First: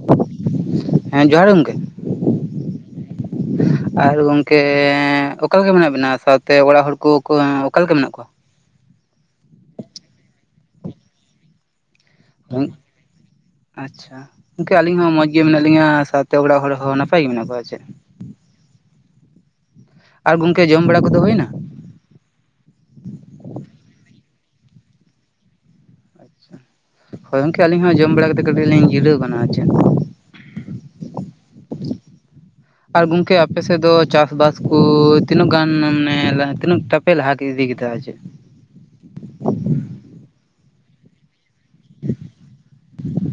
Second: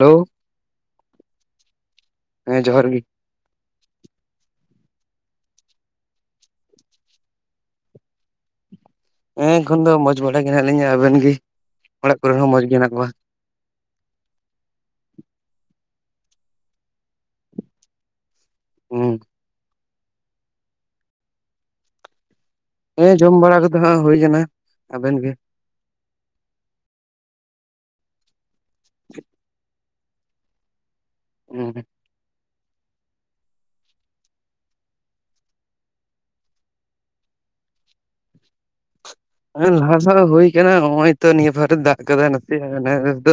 Hello, ᱦᱮᱸ, ᱡᱚᱦᱟᱨ ᱜᱚᱝᱠᱮ ᱾ ᱦᱮᱸ ᱡᱚᱦᱟᱨ ᱜᱤ᱾ [inaudible] ᱟᱨ ᱜᱚᱝᱠᱮ ᱚᱠᱟᱞᱮᱠᱟ ᱢᱮᱱᱟᱜ ᱵᱤᱱᱟ ᱥᱟᱶᱛᱮ ᱚᱲᱟᱜ ᱦᱚᱲ ᱠᱚ ᱚᱠᱟᱞᱮᱠᱟ ᱢᱮᱱᱟᱜ ᱠᱚᱣᱟ? ᱦᱮᱸ ᱮᱠᱷᱚᱱ ᱫᱚ ᱢᱚᱸᱡᱽ ᱵᱟᱲᱟ ᱜᱮ ᱦᱮᱱᱟᱜ ᱞᱤᱧᱟ ᱟᱵᱮᱱ ᱜᱮ? ᱚᱲᱟᱜ ᱠᱚᱨᱮ ᱦᱚᱸ ᱢᱚᱸᱡᱽ ᱜᱮ ᱦᱮᱱᱟᱜ ᱠᱚᱣᱟ᱾ ᱟᱪᱪᱷᱟ, ᱜᱚᱝᱠᱮ ᱟᱹᱞᱤᱧ ᱦᱚᱸ ᱢᱚᱸᱡᱽ ᱜᱮ ᱢᱮᱱᱟᱜ ᱞᱤᱧᱟ ᱥᱟᱶᱛᱮ ᱚᱲᱟᱜ ᱦᱚᱲ ᱦᱚᱸ ᱱᱟᱯᱟᱭ ᱜᱮ ᱢᱮᱱᱟᱜ ᱠᱚᱣᱟ ᱦᱮᱸᱪᱮ᱾ [unintelligible] ᱟᱨ ᱜᱚᱝᱠᱮ ᱡᱚᱢ ᱵᱟᱲᱟ ᱠᱚᱫᱚ ᱦᱩᱭᱮᱱᱟ? ᱦᱮᱸ ᱡᱚᱢ ᱵᱟᱲᱟ ᱠᱟᱛᱮ ᱦᱟᱸᱜ ᱦᱩᱭ ᱠᱟᱱᱟ, ᱟᱵᱮᱱ ᱜᱮ? ᱟᱪᱪᱷᱟ, ᱦᱳᱭ ᱜᱚᱝᱠᱮ ᱟᱞᱤᱧ ᱦᱚᱸ ᱡᱚᱢ ᱵᱟᱲᱟ ᱠᱟᱛᱮᱫ ᱠᱟᱹᱴᱤᱡ ᱞᱤᱧ ᱜᱤᱨᱟᱹᱣ ᱟᱠᱟᱱᱟ ᱟᱨ ᱪᱮᱫ ᱾ [inaudible] ᱟᱨ ᱜᱚᱝᱠᱮ ᱟᱯᱮ ᱥᱮᱫ ᱫᱚ ᱪᱟᱥ ᱵᱟᱥ ᱠᱚ ᱛᱤᱱᱟᱹᱜ ᱜᱟᱱ ᱢᱟᱱᱮ ᱞᱟᱦᱟ ᱛᱤᱱᱟᱹᱝ ᱴᱟᱜ ᱯᱮ ᱞᱟᱦᱟ ᱤᱫᱤ ᱠᱮᱫᱟ ᱟᱨ ᱪᱮᱫ? ᱟᱞᱮ ᱞᱟᱦᱟ ᱫᱚ ᱦᱟᱸᱜ ᱦᱳᱭ ᱠᱟᱱᱟ, ᱦᱚᱸᱜ-ᱚᱭ ᱛᱚ ᱱᱤᱭᱟᱹ ᱯᱟᱨᱮ ᱫᱟᱜ ᱠᱟᱫᱟᱭ ᱱᱟᱥᱮᱭᱟᱜ [inaudible] ᱫᱚ,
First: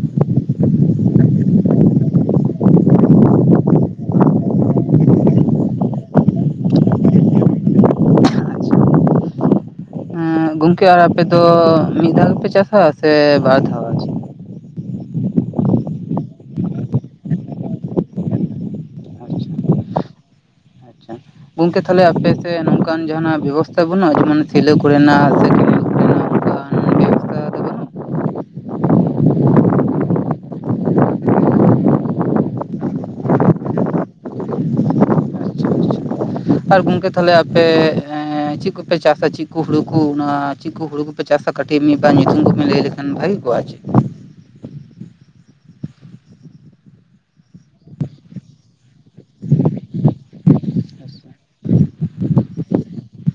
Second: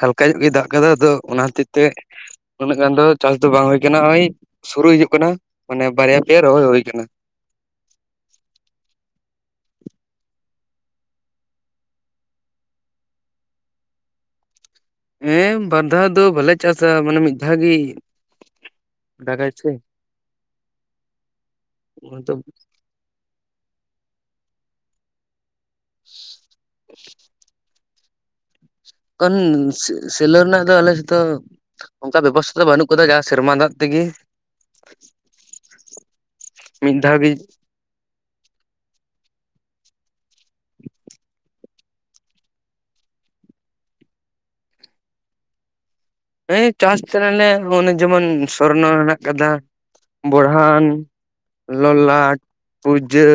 ᱦᱟᱞᱠᱟ ᱧᱚᱜ ᱜᱮᱭ ᱫᱟᱜ ᱠᱟᱫᱟ ᱛᱚ ᱚᱱᱟ ᱦᱚᱛᱮᱡ ᱛᱮ ᱩᱱᱟᱹᱜ ᱜᱟᱱ ᱫᱚ ᱪᱟᱥ ᱫᱚ ᱵᱟᱝ ᱦᱳᱭ ᱠᱟᱱᱟ, ᱳᱭ ᱥᱩᱨᱩ ᱦᱤᱡᱩᱜ ᱠᱟᱱᱟ ᱢᱟᱱᱮ ᱵᱟᱨᱭᱟ ᱯᱮᱭᱟ ᱨᱚᱦᱚᱭ ᱦᱳᱭ ᱠᱟᱱᱟ᱾ ᱦᱮᱸ ᱜᱚᱝᱠᱮ ᱟᱨ ᱟᱯᱮ ᱫᱚ ᱢᱤᱫ ᱫᱷᱟᱣ ᱜᱮᱯᱮ ᱪᱟᱥᱟ ᱥᱮ ᱵᱟᱨ ᱫᱷᱟᱣ ᱟᱨ ᱪᱮᱫ? ᱦᱮᱸ ᱵᱟᱨ ᱫᱷᱟᱣ ᱫᱚ ᱵᱟᱞᱮ ᱪᱟᱥᱟ ᱢᱟᱱᱮ ᱢᱤᱫ ᱫᱷᱟᱣ ᱜᱮ, ᱫᱟᱜᱟᱭ ᱥᱮ, ᱟᱪᱪᱷᱟ, ᱜᱚᱝᱠᱮ ᱛᱟᱦᱚᱞᱮ ᱟᱯᱮ ᱥᱮᱱ ᱱᱚᱝᱠᱟᱱ ᱡᱟᱦᱟᱸᱱᱟᱜ ᱵᱮᱵᱚᱥᱛᱷᱟ ᱵᱟᱹᱱᱩᱜᱼᱟ ᱡᱮᱢᱚᱱ ᱥᱤᱞᱳ ᱠᱚ ᱨᱮᱱᱟᱜ ᱥᱮ [inaudible] ᱚᱱᱠᱟᱱ [inaudible] ᱵᱮᱵᱚᱥᱛᱷᱟ ᱫᱚ ᱵᱟᱹᱱᱩᱜ ᱠᱚᱱ ᱥᱮ ᱥᱮᱞᱚ ᱨᱮᱱᱟᱜ ᱫᱚ ᱟᱞᱮ ᱥᱮᱫ ᱫᱚ ᱚᱝᱠᱟ ᱵᱮᱵᱚᱥᱛᱷᱟ ᱫᱚ ᱵᱟᱹᱱᱩᱜ ᱠᱟᱫᱟ ᱡᱟᱦᱟᱸ ᱥᱮᱨᱢᱟ ᱫᱟᱜ ᱛᱮᱜᱮ᱾ ᱟᱪᱪᱷᱟ ᱟᱪᱪᱷᱟ, ᱟᱨ ᱢᱤᱫ ᱜᱚᱝᱠᱮ ᱫᱷᱟᱣ ᱜᱮ ᱛᱟᱦᱚᱞᱮ ᱟᱯᱮ ᱮᱸ ᱪᱮᱫ ᱠᱚᱯᱮ ᱪᱟᱥᱟ, ᱪᱮᱫ ᱠᱚ ᱦᱩᱲᱩ ᱠᱚ ᱚᱱᱟ ᱪᱮᱫ ᱠᱚ ᱦᱩᱲᱩ ᱠᱚᱯᱮ ᱪᱟᱥᱟ ᱠᱟᱹᱴᱤᱡ ᱢᱤᱫ ᱵᱟᱨ ᱧᱩᱛᱩᱢ ᱠᱚ ᱵᱮᱱ ᱞᱟᱹᱭ ᱞᱮ ᱠᱷᱟᱱ ᱵᱷᱟᱹᱜᱤ ᱠᱚᱜᱼᱟ ᱟᱨ ᱪᱮᱫ? ᱦᱮ ᱪᱟᱥ ᱛᱟᱦᱮᱸᱱᱟᱞᱮ ᱚᱱᱮ ᱡᱮᱢᱚᱱ ᱥᱚᱨᱱᱚ ᱦᱮᱱᱟᱜ ᱠᱟᱫᱟ ᱵᱚᱲᱦᱟᱱ, ᱞᱚᱞᱟᱴ, ᱯᱩᱡᱟᱹ,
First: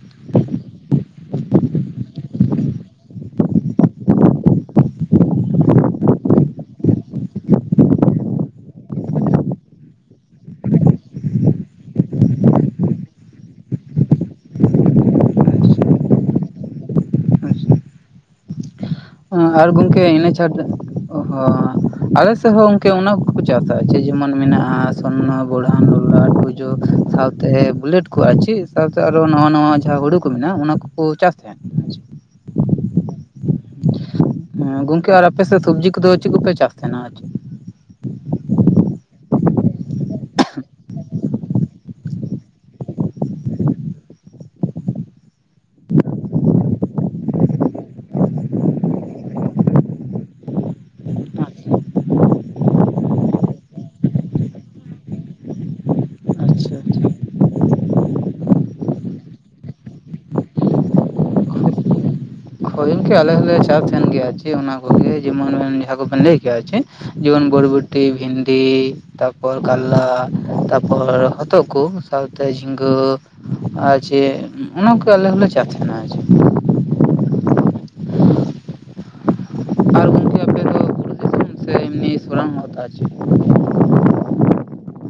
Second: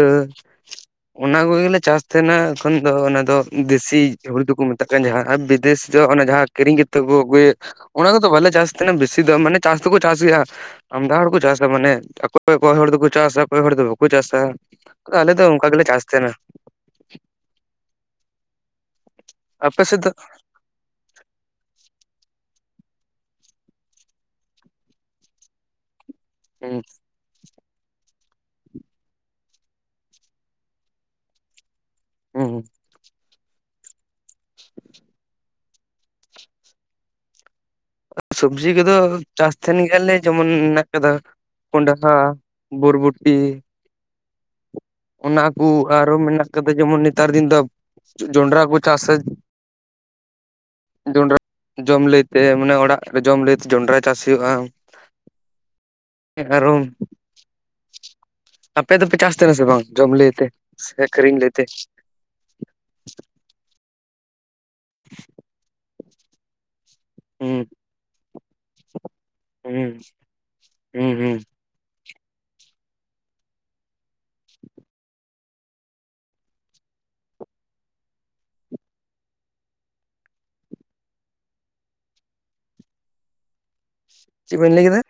ᱚᱱᱟ ᱠᱚᱜᱮᱞᱮ ᱪᱟᱥ ᱛᱟᱦᱮᱸᱱᱟ ᱮᱠᱷᱚᱱ ᱫᱚ ᱚᱱᱟ ᱫᱚ ᱫᱮᱥᱤ ᱦᱩᱲᱩ ᱫᱚᱠᱚ ᱢᱮ ᱛᱟᱜ ᱠᱟᱱ ᱡᱟᱦᱟᱸ ᱟᱨ ᱵᱤᱫᱮᱥ ᱡᱚ ᱚᱱᱟ ᱡᱟᱦᱟᱸ ᱠᱤᱨᱤᱧ ᱠᱟᱛᱮᱫ ᱠᱚ ᱟᱹᱜᱩᱭᱮᱫ ᱚᱱᱟ ᱠᱚᱫᱚ ᱵᱟᱞᱮ ᱪᱟᱥ ᱛᱟᱦᱮᱸᱱᱟ ᱵᱮᱥᱤ ᱫᱚ ᱢᱟᱱᱮ ᱪᱟᱥ ᱫᱚᱠᱚ ᱪᱟᱥ ᱜᱮᱭᱟ ᱟᱢᱫᱟ ᱦᱚᱲ ᱠᱚ ᱪᱟᱥᱟ ᱢᱟᱱᱮ, [inaudible] ᱚᱠᱚᱭ ᱦᱚᱲ ᱫᱚᱠᱚ ᱪᱟᱥᱟ, ᱚᱠᱚᱭ ᱦᱚᱲ ᱫᱚ ᱵᱟᱠᱚ ᱪᱟᱥᱟ᱾ ᱟᱞᱮ ᱫᱚ ᱚᱝᱠᱟ ᱜᱮᱞᱮ ᱪᱟᱥ ᱛᱟᱦᱮᱸᱱᱟ᱾ ᱟᱪᱪᱷᱟ, ᱟᱨ ᱟᱯᱮ ᱥᱮᱫ ᱜᱚᱝᱠᱮ ᱫᱚ ᱤᱱᱟᱹ ᱪᱷᱟ ᱚ ᱦᱚ, ᱟᱞᱮ ᱥᱮᱜ ᱦᱚᱸ ᱜᱚᱝᱠᱮ ᱚᱱᱟ ᱠᱚᱠᱚ ᱪᱟᱥᱟ, ᱪᱮᱫ ᱡᱮᱢᱚᱱ ᱢᱮᱱᱟᱜᱼᱟ ᱥᱚᱨᱱᱚ, ᱵᱚᱲᱦᱟᱱ, ᱞᱚᱞᱟᱴ [inaudible] ᱡᱟᱹ ᱦᱩᱸ ᱥᱟᱶᱛᱮ ᱵᱩᱞᱮᱴ ᱠᱚ ᱟᱨ ᱪᱮᱫ ᱥᱟᱶᱛᱮ ᱟᱨᱚ ᱱᱟᱣᱟ ᱱᱟᱣᱟ ᱡᱟᱦᱟᱸ ᱦᱩᱲᱩ ᱠᱚ ᱢᱮᱱᱟᱜᱼᱟ ᱚᱱᱟ ᱠᱚᱠᱚ ᱪᱟᱥ ᱛᱟᱦᱮᱸᱫ᱾ ᱦᱩᱸ ᱦᱩᱸ᱾ [inaudible] ᱜᱚᱝᱠᱮ ᱟᱨ ᱟᱯᱮ ᱥᱮᱫ ᱥᱚᱵᱽᱡᱤ ᱠᱚᱫᱚ ᱪᱮᱫ ᱠᱚᱯᱮ ᱪᱟᱥ ᱛᱟᱦᱮᱸᱱᱟ ᱟᱨ ᱪᱮᱫ? ᱥᱚᱵᱽᱡᱤ ᱠᱚᱫᱚ ᱪᱟᱥ ᱛᱟᱦᱮᱸᱱ ᱜᱮᱭᱟᱞᱮ ᱡᱮᱢᱚᱱ ᱢᱮᱱᱟᱜᱮ ᱠᱟᱫᱟ, ᱠᱚᱸᱰᱟᱦᱟ, ᱵᱚᱨᱵᱚᱴᱤ, ᱚᱱᱟ ᱠᱩ ᱟᱨᱚ ᱢᱮᱱᱟᱜ ᱠᱟᱫᱟ ᱡᱮᱢᱚᱱ ᱱᱮᱛᱟᱨ ᱫᱤᱱ ᱫᱚ ᱡᱚ ᱡᱚᱸᱰᱽᱨᱟ ᱠᱚ ᱪᱟᱥᱟ, ᱡᱚᱸᱰᱽᱨᱟ ᱡᱚᱢ ᱞᱟᱹᱭᱛᱮ ᱢᱟᱱᱮ ᱚᱲᱟᱜ ᱨᱮ ᱡᱚᱢ ᱞᱟᱹᱭ ᱛᱮ ᱡᱚᱸᱰᱨᱟ ᱪᱟᱥ ᱦᱩᱭᱩᱜᱼᱟ᱾ ᱦᱮᱸ ᱟᱪᱪᱷᱟ ᱟᱨᱚᱢ ᱟᱪᱪᱷᱟ᱾ ᱟᱯᱮ ᱫᱚᱯᱮ ᱪᱟᱥ ᱛᱟᱦᱮᱸᱱᱟ ᱥᱮ ᱵᱟᱝ, ᱡᱚᱢ ᱞᱟᱹᱭ ᱛᱮ ᱥᱮ ᱟᱹᱠᱷᱨᱤᱧ ᱞᱟᱹᱭᱛᱮ? ᱦᱳᱭ ᱜᱚᱝᱠᱮ ᱟᱞᱮ ᱦᱚᱸ ᱞᱮ ᱪᱟᱯ ᱛᱟᱦᱮᱸᱱ ᱜᱮᱭᱟ ᱟᱨ ᱪᱮᱜ ᱚᱱᱟ ᱠᱚᱜᱮ ᱡᱮᱢᱚᱱ ᱵᱮᱱ ᱡᱟᱦᱟᱸ ᱠᱚᱵᱮᱱ ᱞᱟᱹᱭ ᱠᱮᱜ-ᱟ ᱟᱨ ᱪᱮᱜ, ᱡᱮᱢᱚᱱ ᱦᱩᱸ ᱵᱚᱨᱵᱚᱴᱤ, ᱵᱷᱤᱱᱰᱤ, ᱛᱟᱯᱚᱨ ᱦᱩᱸ ᱠᱟᱞᱞᱟ, ᱛᱟᱯᱚᱨ ᱦᱩᱸ ᱦᱩᱸ ᱦᱚᱛᱚᱜ ᱠᱚ ᱥᱟᱶᱛᱮ ᱡᱷᱤᱜᱟᱹ ᱟᱨ ᱪᱮᱜ ᱚᱱᱟ ᱠᱚᱜᱮ ᱟᱞᱮ ᱦᱚᱸᱱᱞᱮ ᱪᱟᱥ ᱛᱟᱦᱮᱸᱱᱟ ᱟᱨ ᱪᱮᱜ᱾ ᱟᱨ ᱩᱱ ᱥᱮ ᱮᱢᱚᱱᱤ [inaudible] ᱪᱮᱫ ᱵᱮᱱ ᱞᱟᱹᱭ ᱠᱮᱫᱟ?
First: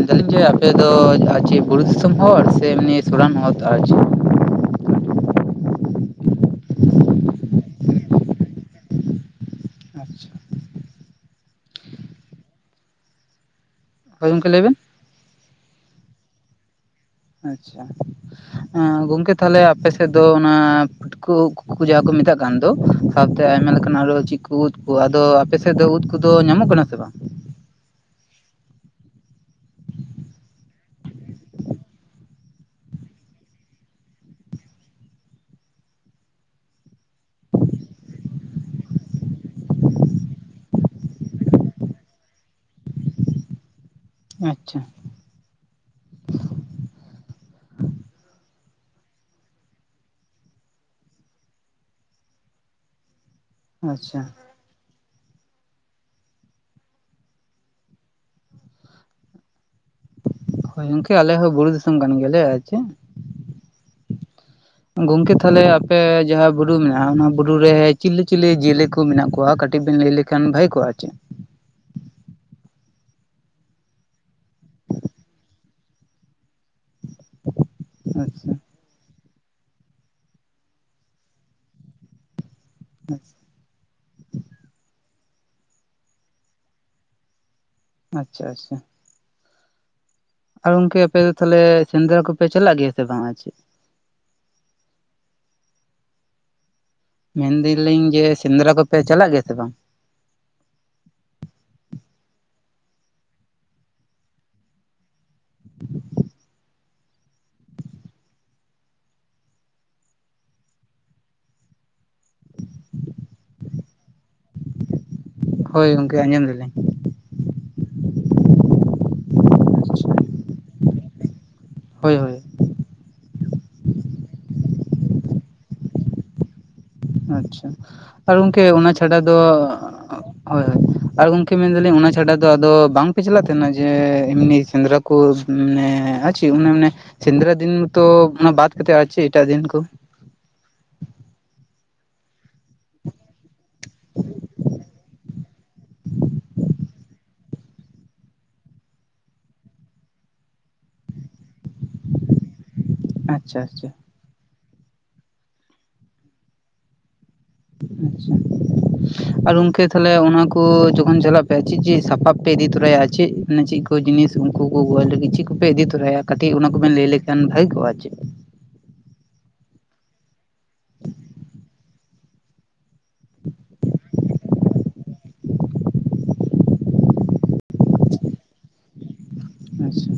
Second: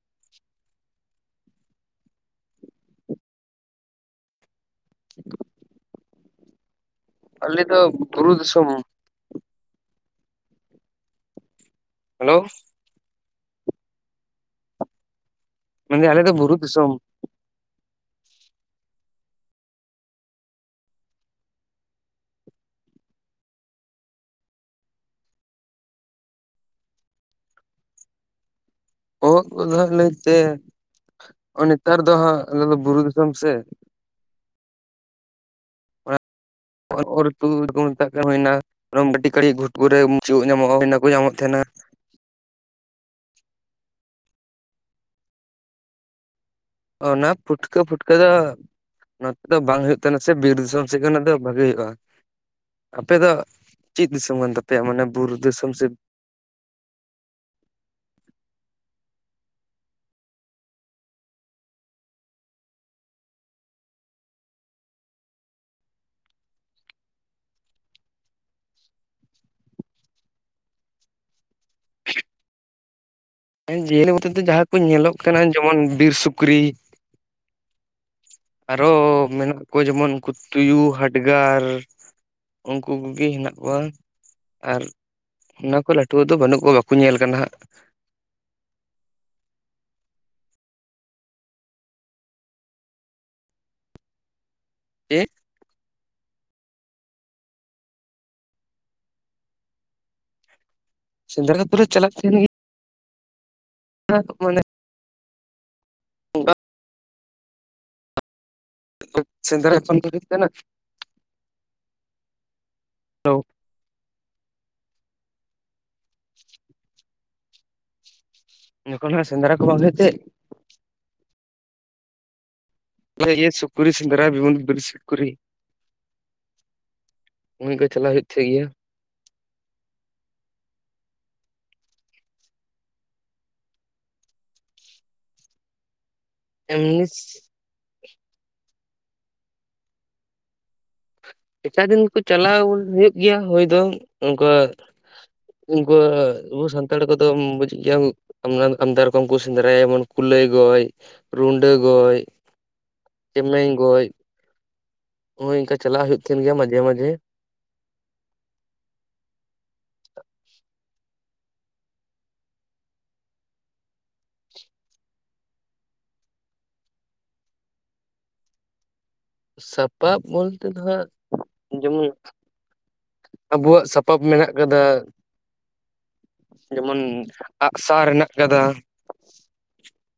ᱢᱮᱱ ᱮᱫᱟᱞᱤᱧ ᱡᱮ, ᱟᱯᱮᱫ ᱫᱚ ᱟᱨ ᱪᱮᱫ ᱵᱩᱨᱩ ᱫᱤᱥᱚᱢ ᱦᱚᱲ ᱥᱮ ᱮᱢᱱᱤ ᱥᱚᱨᱟᱱ [unintelligible] ᱟᱨ ᱪᱮᱫ? [inaudible] ᱟᱞᱮ ᱫᱚ ᱵᱩᱨᱩ ᱫᱤᱥᱚᱢ᱾ ᱟᱪᱪᱷᱟ ᱦᱮᱞᱳ᱾ ᱦᱳᱭ ᱜᱚᱢᱠᱮ ᱞᱟᱹᱭᱵᱮᱱ᱾ ᱢᱮᱱᱫᱟᱹᱧ ᱟᱞᱮ ᱫᱚ ᱵᱩᱨᱩ ᱫᱤᱥᱚᱢ᱾ [unintelligible] ᱜᱚᱝᱠᱮ ᱛᱟᱦᱞᱮ ᱟᱯᱮᱥᱮᱫ ᱫᱚ ᱚᱱᱟ [unintelligible] ᱡᱟᱦᱟᱸᱠᱚ ᱢᱮᱛᱟᱜ ᱠᱟᱱ ᱫᱚ, ᱥᱟᱶᱛᱮ ᱟᱭᱢᱟ ᱞᱮᱠᱟᱱ ᱟᱨᱚ ᱪᱮᱫ ᱠᱚ ᱩᱫᱽ ᱟᱫᱚ ᱟᱯᱮᱥᱮᱫ ᱫᱚ ᱩᱫᱽ ᱠᱚᱫᱚ ᱧᱟᱢᱚᱜ ᱠᱟᱱᱟ ᱥᱮ ᱵᱟᱝ? ᱵᱚᱦᱚᱜ ᱠᱚᱫᱚ ᱦᱟᱸᱜ ᱞᱟᱹᱭᱛᱮ ᱱᱮᱛᱟᱨ ᱫᱚ ᱦᱟᱸᱜ ᱟᱞᱮ ᱫᱚ ᱵᱩᱨᱩ ᱫᱤᱥᱚᱢ ᱥᱮ᱾ ᱚᱨ ᱛᱩ ᱩᱫᱽ ᱠᱚ ᱢᱮᱛᱟᱜ ᱠᱟᱱ ᱦᱩᱭᱱᱟ᱾ [unintelligible] ᱜᱩᱴᱠᱩ ᱨᱮ ᱢᱩᱪᱤ ᱩᱫᱽ ᱧᱟᱢᱚᱜᱼᱟ ᱦᱩᱭᱱᱟ ᱠᱚ ᱧᱟᱢᱚᱜ ᱛᱟᱦᱮᱱᱟ᱾ ᱟᱪᱪᱷᱟ᱾ ᱚᱱᱟ ᱯᱷᱩᱴᱠᱟᱹ ᱯᱷᱩᱴᱠᱟᱹ ᱫᱚ ᱱᱚᱛᱮ ᱫᱚ ᱵᱟᱝ ᱦᱩᱭᱩᱜ ᱛᱟᱦᱮᱱᱟ ᱥᱮ, ᱵᱤᱨ ᱫᱤᱥᱚᱢ ᱥᱮᱫᱜᱮ ᱚᱱᱟ ᱫᱚ ᱵᱷᱟᱹᱜᱤ ᱦᱩᱭᱩᱜᱼᱟ᱾ ᱟᱯᱮ ᱫᱚ ᱪᱤᱫ ᱟᱪᱪᱷᱟ ᱫᱤᱥᱚᱢ ᱠᱟᱱ ᱛᱟᱯᱮᱭᱟ? ᱢᱟᱱᱮ ᱵᱩᱨᱩ ᱫᱤᱥᱚᱢ ᱥᱮ ᱦᱳᱭ ᱜᱚᱝᱠᱮ ᱟᱞᱮ ᱦᱚᱸ ᱵᱩᱨᱩ ᱫᱤᱥᱚᱢ ᱠᱟᱱ ᱜᱮᱭᱟᱞᱮ ᱟᱨ ᱪᱮ ᱜᱚᱝᱠᱮ ᱛᱟᱦᱚᱞᱮ ᱟᱯᱮ ᱡᱟᱦᱟᱸ ᱵᱩᱨᱩ ᱢᱮᱱᱟᱜᱼᱟ, ᱚᱱᱟ ᱵᱩᱨᱩᱨᱮ ᱪᱤᱞᱤ ᱪᱤᱞᱤ ᱡᱤᱭᱟᱹᱞᱤ ᱠᱚ ᱢᱮᱱᱟᱜ ᱠᱚᱣᱟ? ᱠᱟᱹᱴᱤᱡ ᱠᱟᱹᱴᱤᱡ ᱵᱤᱱ ᱞᱟᱹᱭ ᱞᱮᱠᱷᱟᱱ ᱵᱷᱟᱹᱜᱮ ᱠᱚᱜᱼᱟ ᱪᱮᱫ? ᱡᱤᱭᱟᱹᱞᱤ ᱢᱚᱛᱚ ᱫᱚ ᱡᱟᱦᱟᱸ ᱠᱚ ᱧᱮᱞᱚᱜ ᱠᱟᱱᱟ ᱡᱮᱢᱚᱱ ᱵᱤᱨ ᱥᱩᱠᱨᱤ᱾ ᱟᱪᱪᱷᱟ᱾ ᱟᱨᱚ ᱢᱮᱱᱟᱜ ᱠᱚᱣᱟ ᱡᱮᱢᱚᱱ ᱩᱱᱠᱩ ᱛᱩᱭᱩ ᱦᱟᱰᱜᱟᱨ ᱩᱱᱠᱩ ᱠᱚᱜᱮ ᱦᱮᱱᱟᱜ ᱠᱚᱣᱟ, ᱟᱨ ᱚᱱᱟ ᱠᱚ ᱞᱟᱹᱴᱩ ᱫᱚ ᱵᱟᱹᱱᱩᱜ ᱠᱚᱣᱟ ᱵᱟᱠᱚ ᱧᱮᱞ ᱠᱟᱱᱟ ᱦᱟᱸᱜ᱾ ᱟᱪᱪᱷᱟ ᱟᱪᱪᱷᱟ᱾ ᱟᱨ ᱜᱚᱝᱠᱮ ᱟᱯᱮ ᱫᱚ ᱛᱟᱦᱚᱞᱮ ᱥᱮᱸᱫᱽᱨᱟ ᱠᱚᱯᱮ ᱪᱟᱞᱟᱜ ᱜᱮᱭᱟ ᱥᱮ ᱵᱟᱝᱼᱟ ᱪᱮᱫ? [unintelligible] ᱢᱮᱱᱫᱟᱞᱤᱧ ᱡᱮ, ᱥᱮᱸᱫᱽᱨᱟ ᱠᱚᱯᱮ ᱪᱟᱞᱟᱜ ᱜᱮᱭᱟ ᱥᱮ ᱵᱟᱝ? ᱥᱮᱸᱫᱽᱨᱟ [unintelligible] ᱯᱩᱨᱟ ᱨᱮ ᱪᱟᱞᱟᱜ ᱛᱟᱦᱮᱱ ᱜᱮ᱾ [inaudible] ᱢᱚᱱᱮ [inaudible] [inaudible] ᱥᱮᱸᱫᱽᱨᱟ ᱠᱷᱚᱱ [inaudible] [inaudible] ᱦᱳᱭ ᱜᱚᱝᱠᱮ ᱟᱸᱡᱚᱢ ᱫᱟᱹᱞᱤᱧ ᱡᱚᱠᱷᱚᱱ ᱦᱟᱸ ᱥᱮᱸᱫᱽᱨᱟ ᱠᱚ ᱵᱟᱝ ᱦᱳᱭᱳᱜ ᱛᱮ ᱦᱳᱭ ᱦᱳᱭ ᱦᱳᱭ [unintelligible] ᱥᱩᱠᱨᱤ ᱥᱮᱸᱫᱽᱨᱟ [inaudible] ᱵᱤᱨ ᱥᱩᱠᱨᱤ ᱟᱪᱪᱷᱟ ᱩᱱᱤ ᱜᱮ ᱪᱟᱞᱟᱜ ᱦᱩᱭᱩᱜ ᱟᱨ ᱛᱟᱦᱮᱸ ᱜᱚᱝᱠᱮ ᱜᱮᱭᱟ ᱚᱱᱟ ᱪᱷᱟᱰᱟ ᱫᱚ ᱦᱳᱭ ᱦᱳᱭ ᱟᱨ ᱜᱚᱢᱠᱮ ᱢᱮᱱᱫᱟᱞᱤᱧ ᱚᱱᱟ ᱪᱷᱟᱰᱟ ᱫᱚ ᱟᱫᱚ ᱵᱟᱝᱯᱮ ᱪᱟᱞᱟᱜ ᱛᱟᱦᱮᱱᱟ ᱡᱮ ᱮᱢᱱᱤ ᱥᱮᱸᱫᱽᱨᱟ ᱠᱩ ᱢᱟᱱᱮ ᱟᱨᱪᱤ ᱚᱱᱮ ᱚᱱᱮ ᱮᱢᱱᱤ ᱥᱮᱸᱫᱽᱨᱟ ᱫᱤᱱ ᱢᱚᱛᱚ ᱚᱱᱟ ᱵᱟᱫᱽ ᱠᱟᱛᱮᱫ ᱟᱨᱪᱤ ᱮᱴᱟᱜ ᱫᱤᱱ ᱠᱩ? ᱮᱴᱟᱜ ᱫᱤᱱ ᱠᱩ ᱪᱟᱞᱟᱣ ᱦᱩᱭᱩᱜ ᱜᱮᱭᱟ ᱦᱳᱭ ᱫᱚ ᱚᱝᱠᱟ ᱚᱝᱠᱟ ᱟᱵᱩ ᱥᱟᱱᱛᱟᱲ ᱠᱚᱫᱚᱢ ᱵᱩᱡᱮ ᱜᱮᱭᱟᱢ [unintelligible] ᱟᱢᱫᱟ ᱨᱚᱠᱚᱢ ᱠᱚ ᱥᱮᱸᱫᱽᱨᱟᱭᱟ ᱡᱮᱢᱚᱱ ᱠᱩᱞᱟᱹᱭ ᱜᱚᱡᱽ ᱨᱩᱸᱰᱟᱹ ᱜᱚᱡᱽ ᱟᱪᱪᱷᱟ ᱪᱮᱢᱮᱧ ᱟᱪᱪᱷᱟ ᱜᱚᱡᱽ ᱦᱳᱭ ᱚᱝᱠᱟ ᱪᱟᱞᱟᱜ ᱦᱩᱭᱩᱜ [unintelligible] ᱜᱮᱭᱟ ᱢᱟᱡᱷᱮ ᱢᱟᱡᱷᱮ ᱟᱪᱪᱷᱟ ᱟᱨ ᱜᱚᱢᱠᱮ ᱛᱟᱦᱞᱮ, ᱚᱱᱟ ᱠᱚ, ᱡᱚᱠᱷᱚᱱ, ᱡᱷᱚᱞᱟᱜ ᱯᱮᱭᱟ, ᱪᱤᱜ ᱪᱤᱜ ᱥᱟᱯᱟᱵ ᱯᱮ, ᱤᱫᱤ ᱛᱚᱨᱟᱭᱟ, ᱟᱨ ᱢᱟᱱᱮ, ᱪᱤᱜ, ᱪᱤᱜ ᱠᱩ ᱡᱤᱱᱤᱥ, ᱩᱱᱠᱩ ᱠᱚ, ᱜᱚᱡ ᱞᱟᱹᱜᱤᱫ, ᱪᱤᱫ ᱠᱚᱯᱮ ᱤᱫᱤ ᱛᱚᱨᱟᱭᱟ, ᱠᱟᱹᱴᱤᱡ ᱚᱱᱟ ᱠᱚᱵᱮᱱ ᱞᱟᱹᱭ, ᱞᱮᱠᱷᱟᱱ ᱵᱷᱟᱹᱜᱤ, ᱠᱚᱜ-ᱟ, ᱪᱤᱫ? ᱥᱟᱯᱟᱵ ᱵᱚᱞᱛᱮ ᱫᱚ ᱦᱟᱸᱜ, ᱡᱮᱢᱚᱱ ᱟᱵᱩᱣᱟᱜ ᱥᱟᱯᱟᱯ, ᱢᱮᱱᱟᱜ ᱟᱠᱟᱫᱟ ᱾ ᱡᱮᱢᱚᱱ, ᱟᱜᱼᱥᱟᱨ ᱦᱮᱱᱟᱜ ᱟᱠᱟᱫᱟ ᱾᱾ ᱟᱪᱪᱷᱟ ᱾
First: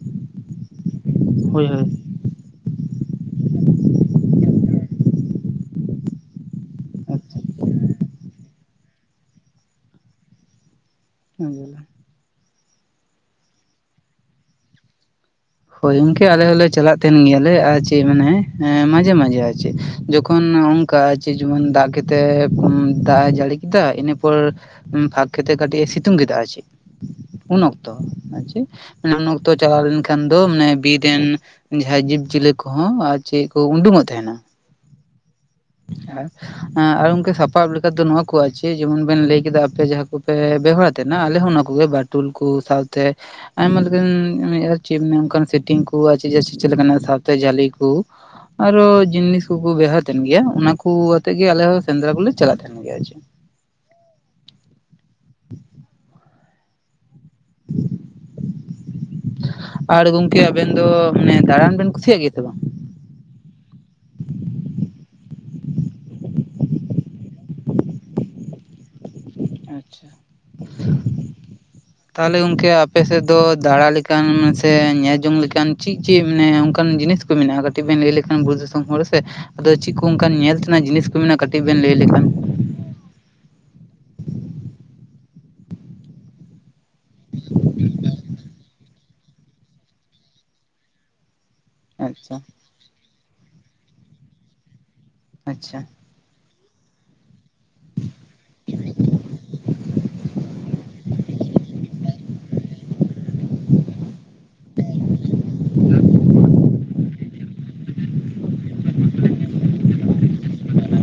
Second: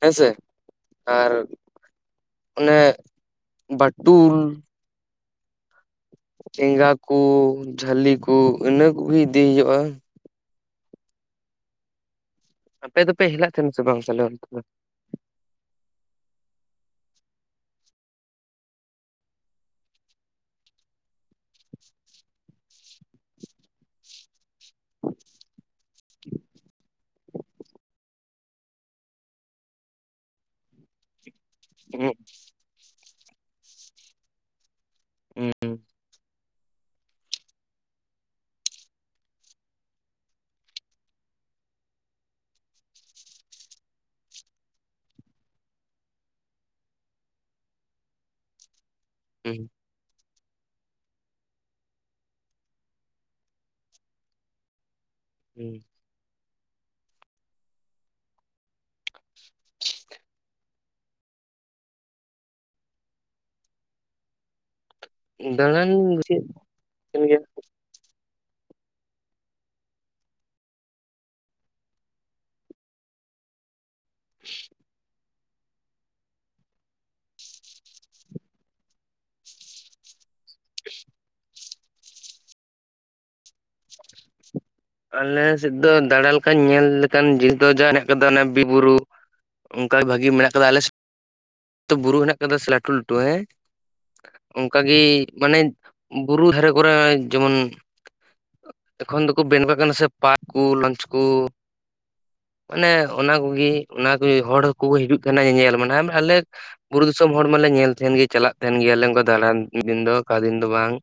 ᱦᱮᱸᱥᱮ, ᱟᱨ ᱦᱳᱭ ᱦᱳᱭ ᱚᱱᱮ, ᱵᱟᱴᱩᱞ ᱴᱷᱮᱸᱜᱟ ᱠᱩ, ᱡᱷᱟᱹᱞᱤ ᱠᱩ, ᱤᱱᱟᱹ ᱠᱚᱜᱤ, ᱤᱫᱤ ᱦᱩᱭᱩᱜ-ᱟ ᱾ ᱚᱼ ᱡᱟᱞᱟ ᱾ ᱟᱯᱮ ᱫᱚᱯᱮ, ᱦᱮᱞᱟ ᱛᱟᱦᱮᱱᱟ, ᱥᱮ ᱵᱟᱝ? ᱛᱟᱦᱞᱮ ᱚᱱᱛᱮ ᱫᱚ ᱦᱳᱭ ᱜᱚᱝᱠᱮ, ᱟᱞᱮ ᱦᱚᱸᱞᱮ ᱪᱟᱞᱟᱜ ᱠᱟᱱ, ᱛᱟᱦᱮᱱ ᱜᱮᱭᱟ ᱞᱮ, ᱟᱨ ᱪᱮᱫ ᱢᱟᱱᱮ, ᱢᱟᱡᱷᱮ ᱢᱟᱡᱷᱮ, ᱟᱨ ᱪᱮᱫ? ᱡᱚᱠᱷᱚᱱ ᱠᱟ ᱪᱮᱜ? ᱡᱮᱢᱚᱱ ᱫᱟᱜ ᱠᱟᱛᱮ, ᱫᱟᱜ ᱮ ᱡᱟᱹᱲᱤ ᱠᱮᱫᱟ, ᱤᱱᱟᱹ ᱯᱚᱨ ᱯᱷᱟᱠ ᱠᱟᱛᱮᱜ, ᱠᱟᱹᱴᱤᱡᱼᱮ, ᱥᱤᱛᱩᱝ ᱠᱮᱫᱟ, ᱟᱨ ᱪᱮᱫ? ᱩᱱ ᱚᱠᱛᱚ, ᱟᱨ ᱪᱤᱜ ᱩᱱ ᱚᱠᱛᱚ, ᱪᱟᱞᱟᱣ ᱞᱮᱱᱠᱷᱟᱱ ᱠᱷᱟᱱ ᱫᱚ, ᱢᱟᱱᱮ ᱵᱤᱨ ᱨᱮᱱ, ᱡᱟᱦᱟᱸᱭ ᱡᱤᱵᱽ ᱡᱤᱭᱟᱹᱞᱤ ᱠᱚᱦᱚᱸ, ᱟᱨ ᱪᱤᱜ ᱠᱚ, ᱩᱰᱩᱝᱚᱜ ᱛᱟᱸᱦᱮᱱᱟ ᱾ ᱦᱩᱸᱻ ᱾ [unintelligible] ᱟᱨ ᱜᱚᱝᱠᱮ, ᱥᱟᱯᱟᱵ ᱞᱮᱠᱟ ᱫᱚ, ᱱᱚᱣᱟ ᱠᱚ, ᱟᱨ ᱪᱮᱫ ᱡᱮᱢᱚᱱ ᱵᱮᱱ ᱞᱟᱹᱭ ᱠᱮᱫᱟ, ᱟᱯᱮ ᱡᱟᱦᱟᱸ ᱠᱚᱯᱮ, ᱵᱮᱣᱦᱟᱨᱟ ᱾ ᱛᱮᱱᱟ, ᱟᱞᱮ ᱦᱚᱸ, ᱚᱱᱟ ᱠᱚᱜᱮ, ᱵᱟᱴᱩᱞ ᱠᱚ ᱥᱟᱶᱛᱮ ᱟᱭᱢᱟ ᱞᱮᱠᱟᱱ, ᱟᱨ ᱪᱤᱜ? ᱢᱟᱱᱮ, ᱚᱱᱠᱟᱱ ᱥᱮᱴᱤᱝ ᱠᱚ, ᱟᱨ ᱪᱤᱫ ᱞᱮᱠᱟᱱᱟᱜ ᱥᱟᱶᱛᱮ, ᱡᱷᱟᱹᱞᱤ ᱠᱩ ᱟᱨᱚ, ᱡᱤᱱᱤᱥ ᱦᱩᱸ ᱠᱩᱠᱩ, ᱵᱮᱣᱦᱟᱨ ᱛᱟᱦᱮᱱ ᱜᱮᱭᱟ ᱾ ᱚᱱᱟ ᱠᱩ, ᱟᱛᱮᱜ ᱜᱮ, ᱟᱞᱮ ᱦᱚᱸ, ᱥᱮᱸᱫᱽᱨᱟ ᱠᱩᱞᱮ, ᱪᱟᱞᱟᱜ ᱛᱟᱦᱮᱱ ᱜᱮᱭᱟ, ᱟᱨ ᱪᱤᱜ? ᱦᱩᱸᱻ ᱾ [inaudible] ᱟᱨ ᱜᱚᱝᱠᱮ, ᱟᱵᱮᱱ ᱫᱚ, ᱢᱟᱱᱮ ᱫᱟᱬᱟᱱ ᱵᱮᱱ, ᱠᱩᱥᱤᱭᱟᱜ ᱜᱮᱭᱟ ᱥᱮ, ᱵᱟᱝ? ᱫᱟᱬᱟᱱᱤᱧ ᱠᱩᱥᱤᱭᱟᱜ ᱠᱟᱱ ᱜᱮᱭᱟ ᱾ ᱟᱪᱪᱷᱟ, ᱛᱟᱦᱞᱮ ᱜᱚᱝᱠᱮ, ᱟᱯᱮ ᱥᱮᱫ ᱫᱚ, ᱫᱟᱲᱟ ᱞᱮᱠᱟ ᱞᱮᱠᱟᱱ, ᱥᱮ ᱧᱮᱞ ᱡᱚᱝ ᱞᱮᱠᱟᱱ ᱪᱤᱜ ᱪᱤᱜ, ᱢᱟᱱᱮ ᱚᱱᱠᱟᱱ ᱡᱤᱱᱤᱥ ᱠᱩ, ᱢᱮᱱᱟᱜᱼᱟ, ᱠᱟᱹᱴᱤᱡ ᱵᱮᱱ, ᱞᱟᱹᱭ ᱞᱮᱠᱷᱟᱱ, ᱵᱩᱨᱩ ᱫᱤᱥᱚᱢ ᱦᱚᱲ ᱥᱮ, ᱟᱫᱚ ᱪᱤᱫ ᱠᱩ, ᱚᱱᱠᱟᱱ ᱧᱮᱞ ᱛᱮᱱᱟᱜ ᱡᱤᱱᱤᱥ ᱠᱚ, ᱢᱮᱱᱟᱜ-ᱟ ᱾ ᱠᱟᱹᱴᱤᱡ ᱵᱮᱱ, ᱞᱟᱹᱭ ᱞᱮᱠᱷᱟᱱ ᱟᱞᱮ ᱥᱮᱫ ᱫᱚ, ᱫᱟᱬᱟ ᱞᱮᱠᱟᱱ, ᱧᱮᱞ ᱞᱮᱠᱟᱱ, ᱡᱤᱱᱤᱥ ᱫᱚ, ᱡᱟ ᱦᱮᱱᱟᱜ ᱟᱠᱟᱫᱟ, ᱚᱱᱟ ᱵᱤᱨ ᱵᱩᱨᱩ ᱚᱱᱠᱟ ᱜᱮ, ᱵᱷᱟᱜᱤ ᱢᱮᱱᱟᱜ ᱟᱠᱟᱫᱟ, ᱟᱞᱮ ᱥᱮᱫ ᱾ ᱛᱚ, ᱵᱩᱨᱩ ᱟᱪᱪᱷᱟ ᱦᱮᱱᱟᱜ ᱟᱠᱟᱫᱟ, ᱥᱮ ᱞᱟᱹᱴᱩ ᱞᱟᱹᱴᱩ, ᱦᱮᱸ ᱾ ᱚᱱᱠᱟᱜᱮ ᱢᱟᱱᱮ, ᱟᱪᱪᱷᱟ ᱵᱩᱨᱩ ᱫᱷᱟᱨᱮ ᱠᱚᱨᱮ, ᱡᱮᱢᱚᱱ ᱮᱠᱷᱚᱱ ᱫᱚᱠᱚ, ᱵᱮᱱ ᱠᱟᱱᱟ ᱥᱮ, ᱯᱟᱨᱠ ᱠᱩ, ᱞᱚᱧᱪ ᱠᱩ ᱢᱟᱱᱮ, ᱚᱱᱟ ᱠᱚᱜᱮ, ᱚᱱᱟ ᱠᱚᱜᱮ, ᱦᱚᱲ ᱦᱚᱸ ᱠᱚ, ᱦᱤᱡᱩᱜ ᱠᱟᱱᱟ ᱧᱮᱧᱮᱞ ᱾ ᱢᱟᱱᱮ ᱟᱞᱮ ᱵᱩᱨᱩ ᱫᱤᱥᱚᱢ, ᱦᱚᱲ ᱢᱟᱞᱮ ᱧᱮᱞ ᱛᱟᱦᱮᱸᱱ ᱜᱮ, ᱪᱟᱞᱟᱜ ᱛᱟᱦᱮᱸᱱ ᱜᱮᱭᱟ ᱞᱮ, ᱚᱱᱠᱟᱱ ᱫᱟᱬᱟᱱ ᱢᱤᱫᱫᱤᱱ ᱫᱚ, ᱚᱠᱟ ᱫᱤᱱ ᱫᱚ ᱵᱟᱝ ᱾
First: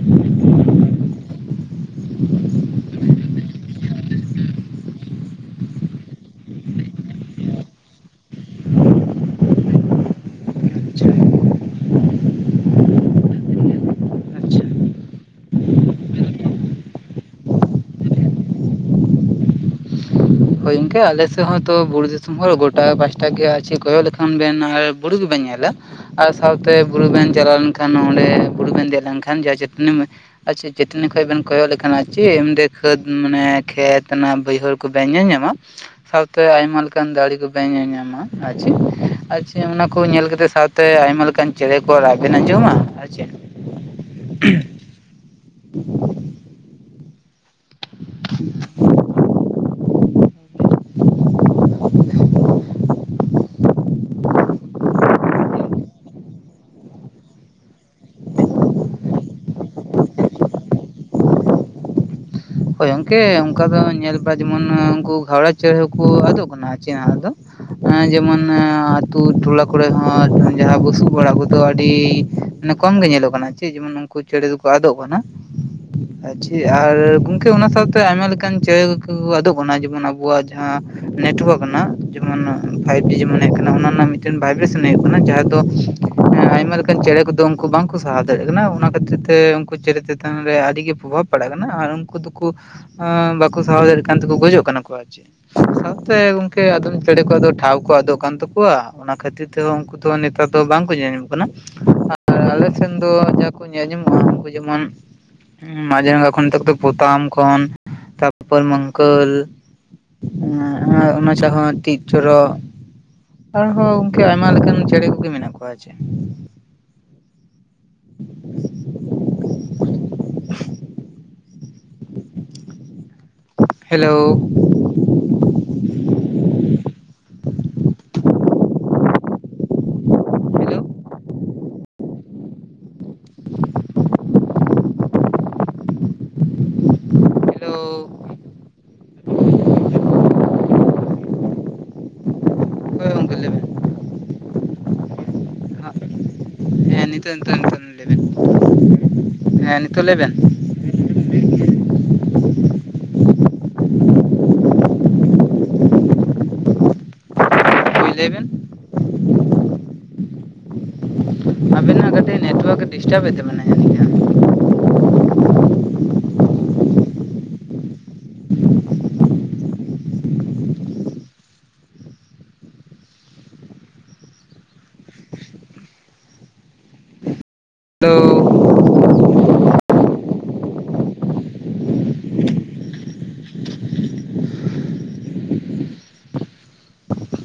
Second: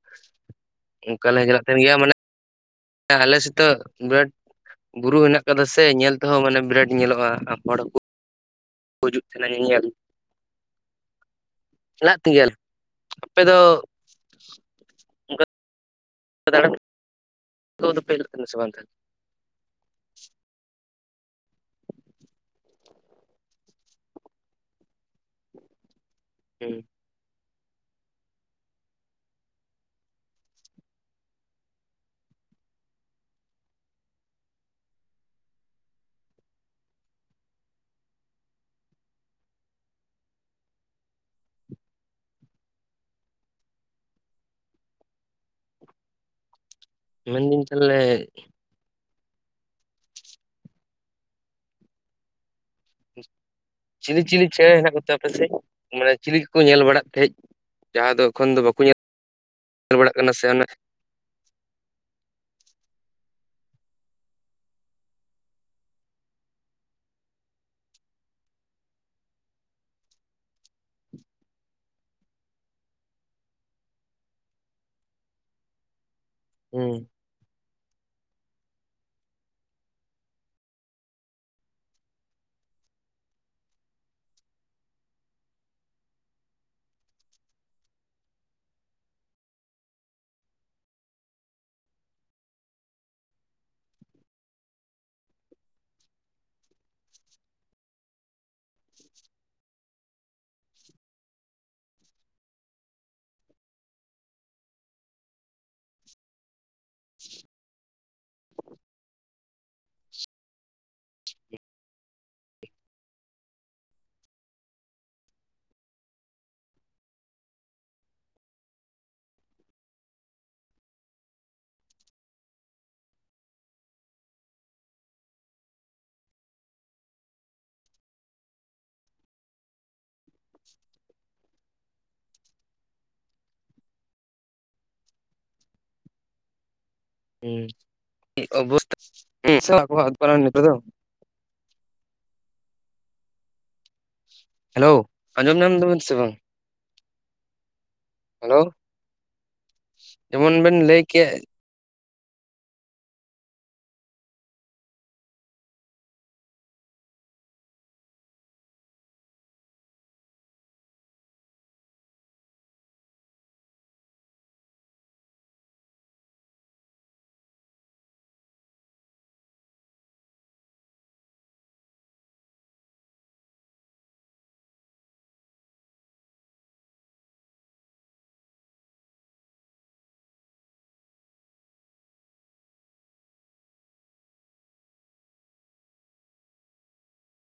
ᱚᱱᱠᱟ ᱞᱮ, ᱪᱟᱞᱟᱜ ᱛᱟᱦᱮᱸᱱ ᱜᱮᱭᱟ, ᱢᱟᱱᱮ, [inaudible] ᱟᱞᱮ ᱥᱮᱫ ᱛᱚ, ᱵᱴ [unintelligible] ᱵᱩᱨᱩ ᱦᱮᱱᱟᱜ ᱟᱠᱟᱫᱟ, ᱥᱮ ᱧᱮᱞ ᱛᱮᱦᱚᱸ, ᱢᱟᱱᱮ ᱵᱴ ᱵᱤᱨᱟᱴ ᱧᱮᱞᱚᱜᱼᱟ, ᱾ᱦᱚᱲ ᱦᱚᱸᱠᱚ ᱠᱚ, ᱦᱤᱡᱩᱜ ᱛᱟᱦᱮᱸᱱᱟ, ᱧᱮᱧᱮᱞ ᱾ ᱟᱪᱪᱷᱟ ᱪᱟᱞᱟᱜ ᱛᱤᱱ ᱜᱮᱭᱟ ᱞᱮ, ᱟᱯᱮ ᱫᱚ ᱟᱪᱪᱷᱟ ᱛ [inaudible] [unintelligible] ᱱᱤᱛᱳᱜ ᱫᱚᱯᱮ, [unintelligible] ᱠᱟᱱᱟ ᱥᱮ ᱵᱟᱝᱟ ᱦᱳᱭ ᱜᱚᱝᱠᱮ, ᱟᱞᱮ ᱥᱮᱫ ᱦᱚᱸ ᱛᱚ, ᱵᱩᱨᱩ ᱫᱤᱥᱚᱢ, ᱦᱚᱲ ᱜᱚᱴᱟ ᱯᱟᱦᱴᱟ ᱜᱮ, ᱟᱨ ᱪᱮᱫ ᱠᱚᱭᱚᱜ ᱞᱮᱠᱷᱟᱱ ᱵᱮᱱ, ᱟᱨ ᱵᱩᱨᱩ ᱜᱮᱵᱮᱱ ᱧᱮᱞᱟ ᱾ ᱟᱨ ᱥᱟᱸᱣᱛᱮ, ᱦᱩᱸ ᱵᱩᱨᱩ ᱵᱮᱱ ᱪᱟᱞᱟᱣ ᱞᱮᱱᱠᱷᱟᱱ, ᱚᱸᱰᱮ ᱵᱩᱨᱩ ᱵᱮᱱ ᱫᱮᱡ ᱞᱮᱱᱠᱷᱟᱱ, ᱡᱟᱦᱟᱸ ᱪᱟᱹᱴᱱᱤ ᱟᱪᱪᱷᱟ ᱪᱟᱹᱴᱱᱤ ᱠᱷᱚᱡ ᱵᱮᱱ ᱠᱚᱭᱚᱜ ᱞᱮᱠᱷᱟᱱ ᱪᱮ [unintelligible] ᱠᱷᱮᱛ ᱢᱟᱱᱮ ᱠᱷᱮᱛ ᱛᱟᱱᱟ ᱵᱟᱹᱭᱦᱟᱹᱲ ᱠᱚ ᱵᱮᱱ ᱧᱮ ᱧᱟᱢ [unintelligible] ᱥᱟᱸᱣᱛᱮ ᱟᱭᱢᱟ ᱞᱮᱠᱟᱱ ᱫᱟᱲᱮ ᱠᱚᱯᱮ ᱧᱮᱞ ᱧᱟᱢᱟ ᱟᱨ ᱪᱮᱤ ᱟᱨ ᱪᱮᱤ ᱚᱱᱟ ᱠᱚ ᱧᱮᱞ ᱠᱟᱛᱮᱜ ᱥᱟᱸᱣ ᱛᱮ ᱟᱭᱢᱟ ᱞᱮᱠᱟᱱ ᱪᱮᱸᱬᱮ ᱠᱚ ᱨᱟᱜ ᱵᱤᱱ ᱟᱸᱡᱚᱢᱟ ᱟᱨ ᱪᱮᱜ᱾ [unintelligible] ᱢᱮᱱ [unintelligible] ᱛᱟᱦᱞᱮ, ᱪᱤᱞᱤ ᱪᱤᱞᱤ ᱪᱮᱸᱬᱮ ᱦᱮᱱᱟᱜ ᱠᱚᱛᱮ ᱟᱯᱮ ᱥᱮᱜ ᱢᱟᱱᱮ ᱪᱤᱞᱤ ᱠᱚᱠᱚ ᱧᱮᱞ ᱵᱟᱲᱟᱜ ᱛᱟᱦᱮᱸᱡ? ᱡᱟᱦᱟᱸ ᱫᱚ ᱮᱠᱷᱚᱱ ᱫᱚ ᱵᱟᱠᱚ [inaudible] ᱵᱟᱲᱟᱜ ᱠᱟᱱᱟ ᱥᱮ ᱟᱱᱜ ᱦᱳᱭ ᱜᱚᱝᱠᱮ ᱚᱱᱠᱟ ᱫᱚ ᱧᱮᱞ ᱵᱟ ᱡᱮᱢᱚᱱ ᱮ ᱩᱱᱠᱩ ᱜᱷᱟᱣᱲᱟ ᱪᱮᱸᱬᱮ ᱦᱚᱸᱠᱩ ᱟᱫᱚᱜ ᱠᱟᱱᱟ ᱪᱮᱣᱟ ᱟᱫᱚ᱾ ᱮ ᱡᱮᱢᱚᱱ ᱟᱹᱛᱩ ᱴᱚᱞᱟ ᱠᱚᱨᱮ ᱦᱚᱸ ᱡᱟᱦᱟᱸ ᱵᱩᱥᱩᱵ ᱚᱲᱟᱜ ᱠᱚᱫᱚ ᱟᱹᱰᱤ, ᱮᱱᱮ ᱠᱚᱢ ᱜᱮ ᱧᱮᱞᱚᱜ ᱠᱟᱱᱟ ᱪᱮᱤ ᱡᱮᱢᱚᱱ ᱩᱱᱠᱩ ᱪᱮᱸᱬᱮ ᱫᱩᱠᱚ ᱟᱫᱚᱜ ᱠᱟᱱᱟ ᱟᱨ ᱪᱮᱤ ᱦᱩᱸ ᱟᱨ ᱠᱟᱹ ᱚᱱᱟ ᱥᱟᱸᱣᱛᱮ ᱟᱭᱢᱟ ᱞᱮᱠᱟᱱ ᱪᱮᱸᱬᱮ [unintelligible] ᱟᱫᱚᱜ ᱠᱟᱱᱟ ᱡᱮᱢᱚᱱ ᱟᱵᱚᱣᱟᱜ ᱡᱟᱦᱟᱸ ᱱᱮᱴᱳᱣᱟ ᱠᱟᱱᱟ᱾ ᱡᱮᱢᱚᱱ ᱚᱱᱟ ᱯᱷᱟᱭᱤᱵ ᱡᱤ ᱡᱮᱢᱚᱱ ᱮ ᱠᱟᱱᱟ ᱚᱱᱟ ᱨᱮᱱᱟᱜ ᱢᱤᱫᱴᱮᱱ ᱵᱷᱟᱭᱵᱨᱮᱥᱮᱱ ᱦᱩᱭᱩᱜ ᱠᱟᱱᱟ ᱡᱟᱦᱟᱸ ᱫᱚ ᱟᱭᱢᱟ ᱞᱮᱠᱟᱱ ᱪᱮᱸᱬᱮ ᱠᱤᱫᱚ, ᱠᱩ ᱵᱟᱝᱠᱩ ᱥᱟᱦᱟᱣ ᱫᱟᱲᱮᱭᱟᱜ ᱠᱟᱱᱟ ᱚᱱᱟ ᱠᱷᱟᱹᱛᱤᱨ ᱛᱮ ᱩᱱᱠᱩ ᱪᱮᱸᱬᱮ ᱛᱮᱛᱟᱱ ᱨᱮ ᱟᱹᱰᱤ ᱜᱮ ᱯᱨᱚᱵᱷᱟᱵᱽ ᱯᱟᱲᱟᱜ ᱠᱟᱱᱟ ᱟᱨ ᱩᱱᱠᱩ ᱫᱩᱠ ᱠᱩ ᱟᱻ ᱵᱟᱠᱚ ᱥᱟᱦᱟᱣ ᱫᱟᱲᱮᱭᱟᱜ ᱠᱟᱱ ᱛᱮᱠᱚ ᱜᱚᱡᱚᱜ ᱠᱟᱱᱟ ᱠᱚ ᱟᱨ ᱪᱮ᱾ ᱥᱟᱸᱣᱛᱮ ᱜᱚᱝᱠᱮ ᱟᱫᱚᱢ ᱪᱮᱸᱬᱮ ᱠᱚᱣᱟᱜ ᱫᱚ ᱴᱷᱟᱸᱣ ᱠᱚ ᱟᱫᱚᱜ ᱠᱟᱱ ᱛᱟᱠᱩᱣᱟ᱾ ᱚᱱᱟ ᱠᱷᱟᱹᱛᱤᱨ ᱛᱮᱦᱚᱸ ᱩᱱᱠᱩ ᱫᱚ ᱱᱮᱛᱟᱨ ᱫᱚ ᱵᱟᱝᱠᱚ ᱧᱮ ᱧᱟᱢᱚᱜ ᱠᱟᱱᱟ᱾ [inaudible] ᱟᱞᱮ ᱥᱮᱱ ᱫᱚ ᱡᱟᱦᱟᱸ ᱠᱚ ᱧᱮ ᱧᱟᱢᱚᱜᱼᱟ ᱩᱱᱠᱩ ᱡᱮᱢᱚᱱ, [unintelligible] [unintelligible] ᱯᱚᱛᱟᱢ ᱠᱷᱚᱱ ᱛᱟᱨᱯᱚᱨ ᱢᱟᱝᱠᱟᱹᱞ, [unintelligible] ᱚᱱᱟ [unintelligible] ᱴᱤᱜ ᱴᱚᱨᱚᱜ, ᱟᱨᱦᱚᱸ ᱚᱝᱠᱮ ᱟᱭᱢᱟ ᱞᱮᱠᱟᱱ ᱪᱮᱸᱬᱮ ᱠᱚᱜᱮ ᱢᱮᱱᱟᱜ ᱠᱚᱣᱟ ᱪᱮ᱾ [unintelligible] ᱦᱮᱞᱳ, ᱦᱮᱞᱳ ᱦᱩᱸ ᱦᱮᱞᱳ [inaudible] ᱦᱳᱭ, ᱜᱚᱝᱠᱮ ᱞᱟᱹᱭ ᱵᱮᱱ᱾ ᱦᱮᱞᱳ ᱟᱸᱡᱚᱢ ᱧᱟᱢ ᱫᱟ ᱥᱮ ᱵᱟᱝ? ᱦᱮᱸ ᱱᱤᱛᱚᱜ ᱱᱤᱛᱚᱜ ᱱᱤᱛᱚᱜ [inaudible] ᱦᱮᱞᱳ, ᱦᱮᱸ ᱱᱤᱛᱚᱜ ᱞᱟᱹᱭ ᱡᱮᱢᱚᱱ ᱵᱮᱱ ᱞᱟᱹᱭ ᱠᱮᱜ, [unintelligible] ᱞᱮ ᱵᱮᱱ? ᱟᱹᱵᱤᱱᱟᱜ ᱠᱟᱹᱴᱤᱡ ᱱᱮᱴᱳᱣᱟᱠ ᱮ ᱰᱤᱥᱴᱟᱵ ᱮᱫ ᱛᱟᱹᱵᱤᱱᱟᱭ [inaudible] ᱦᱮᱞᱳ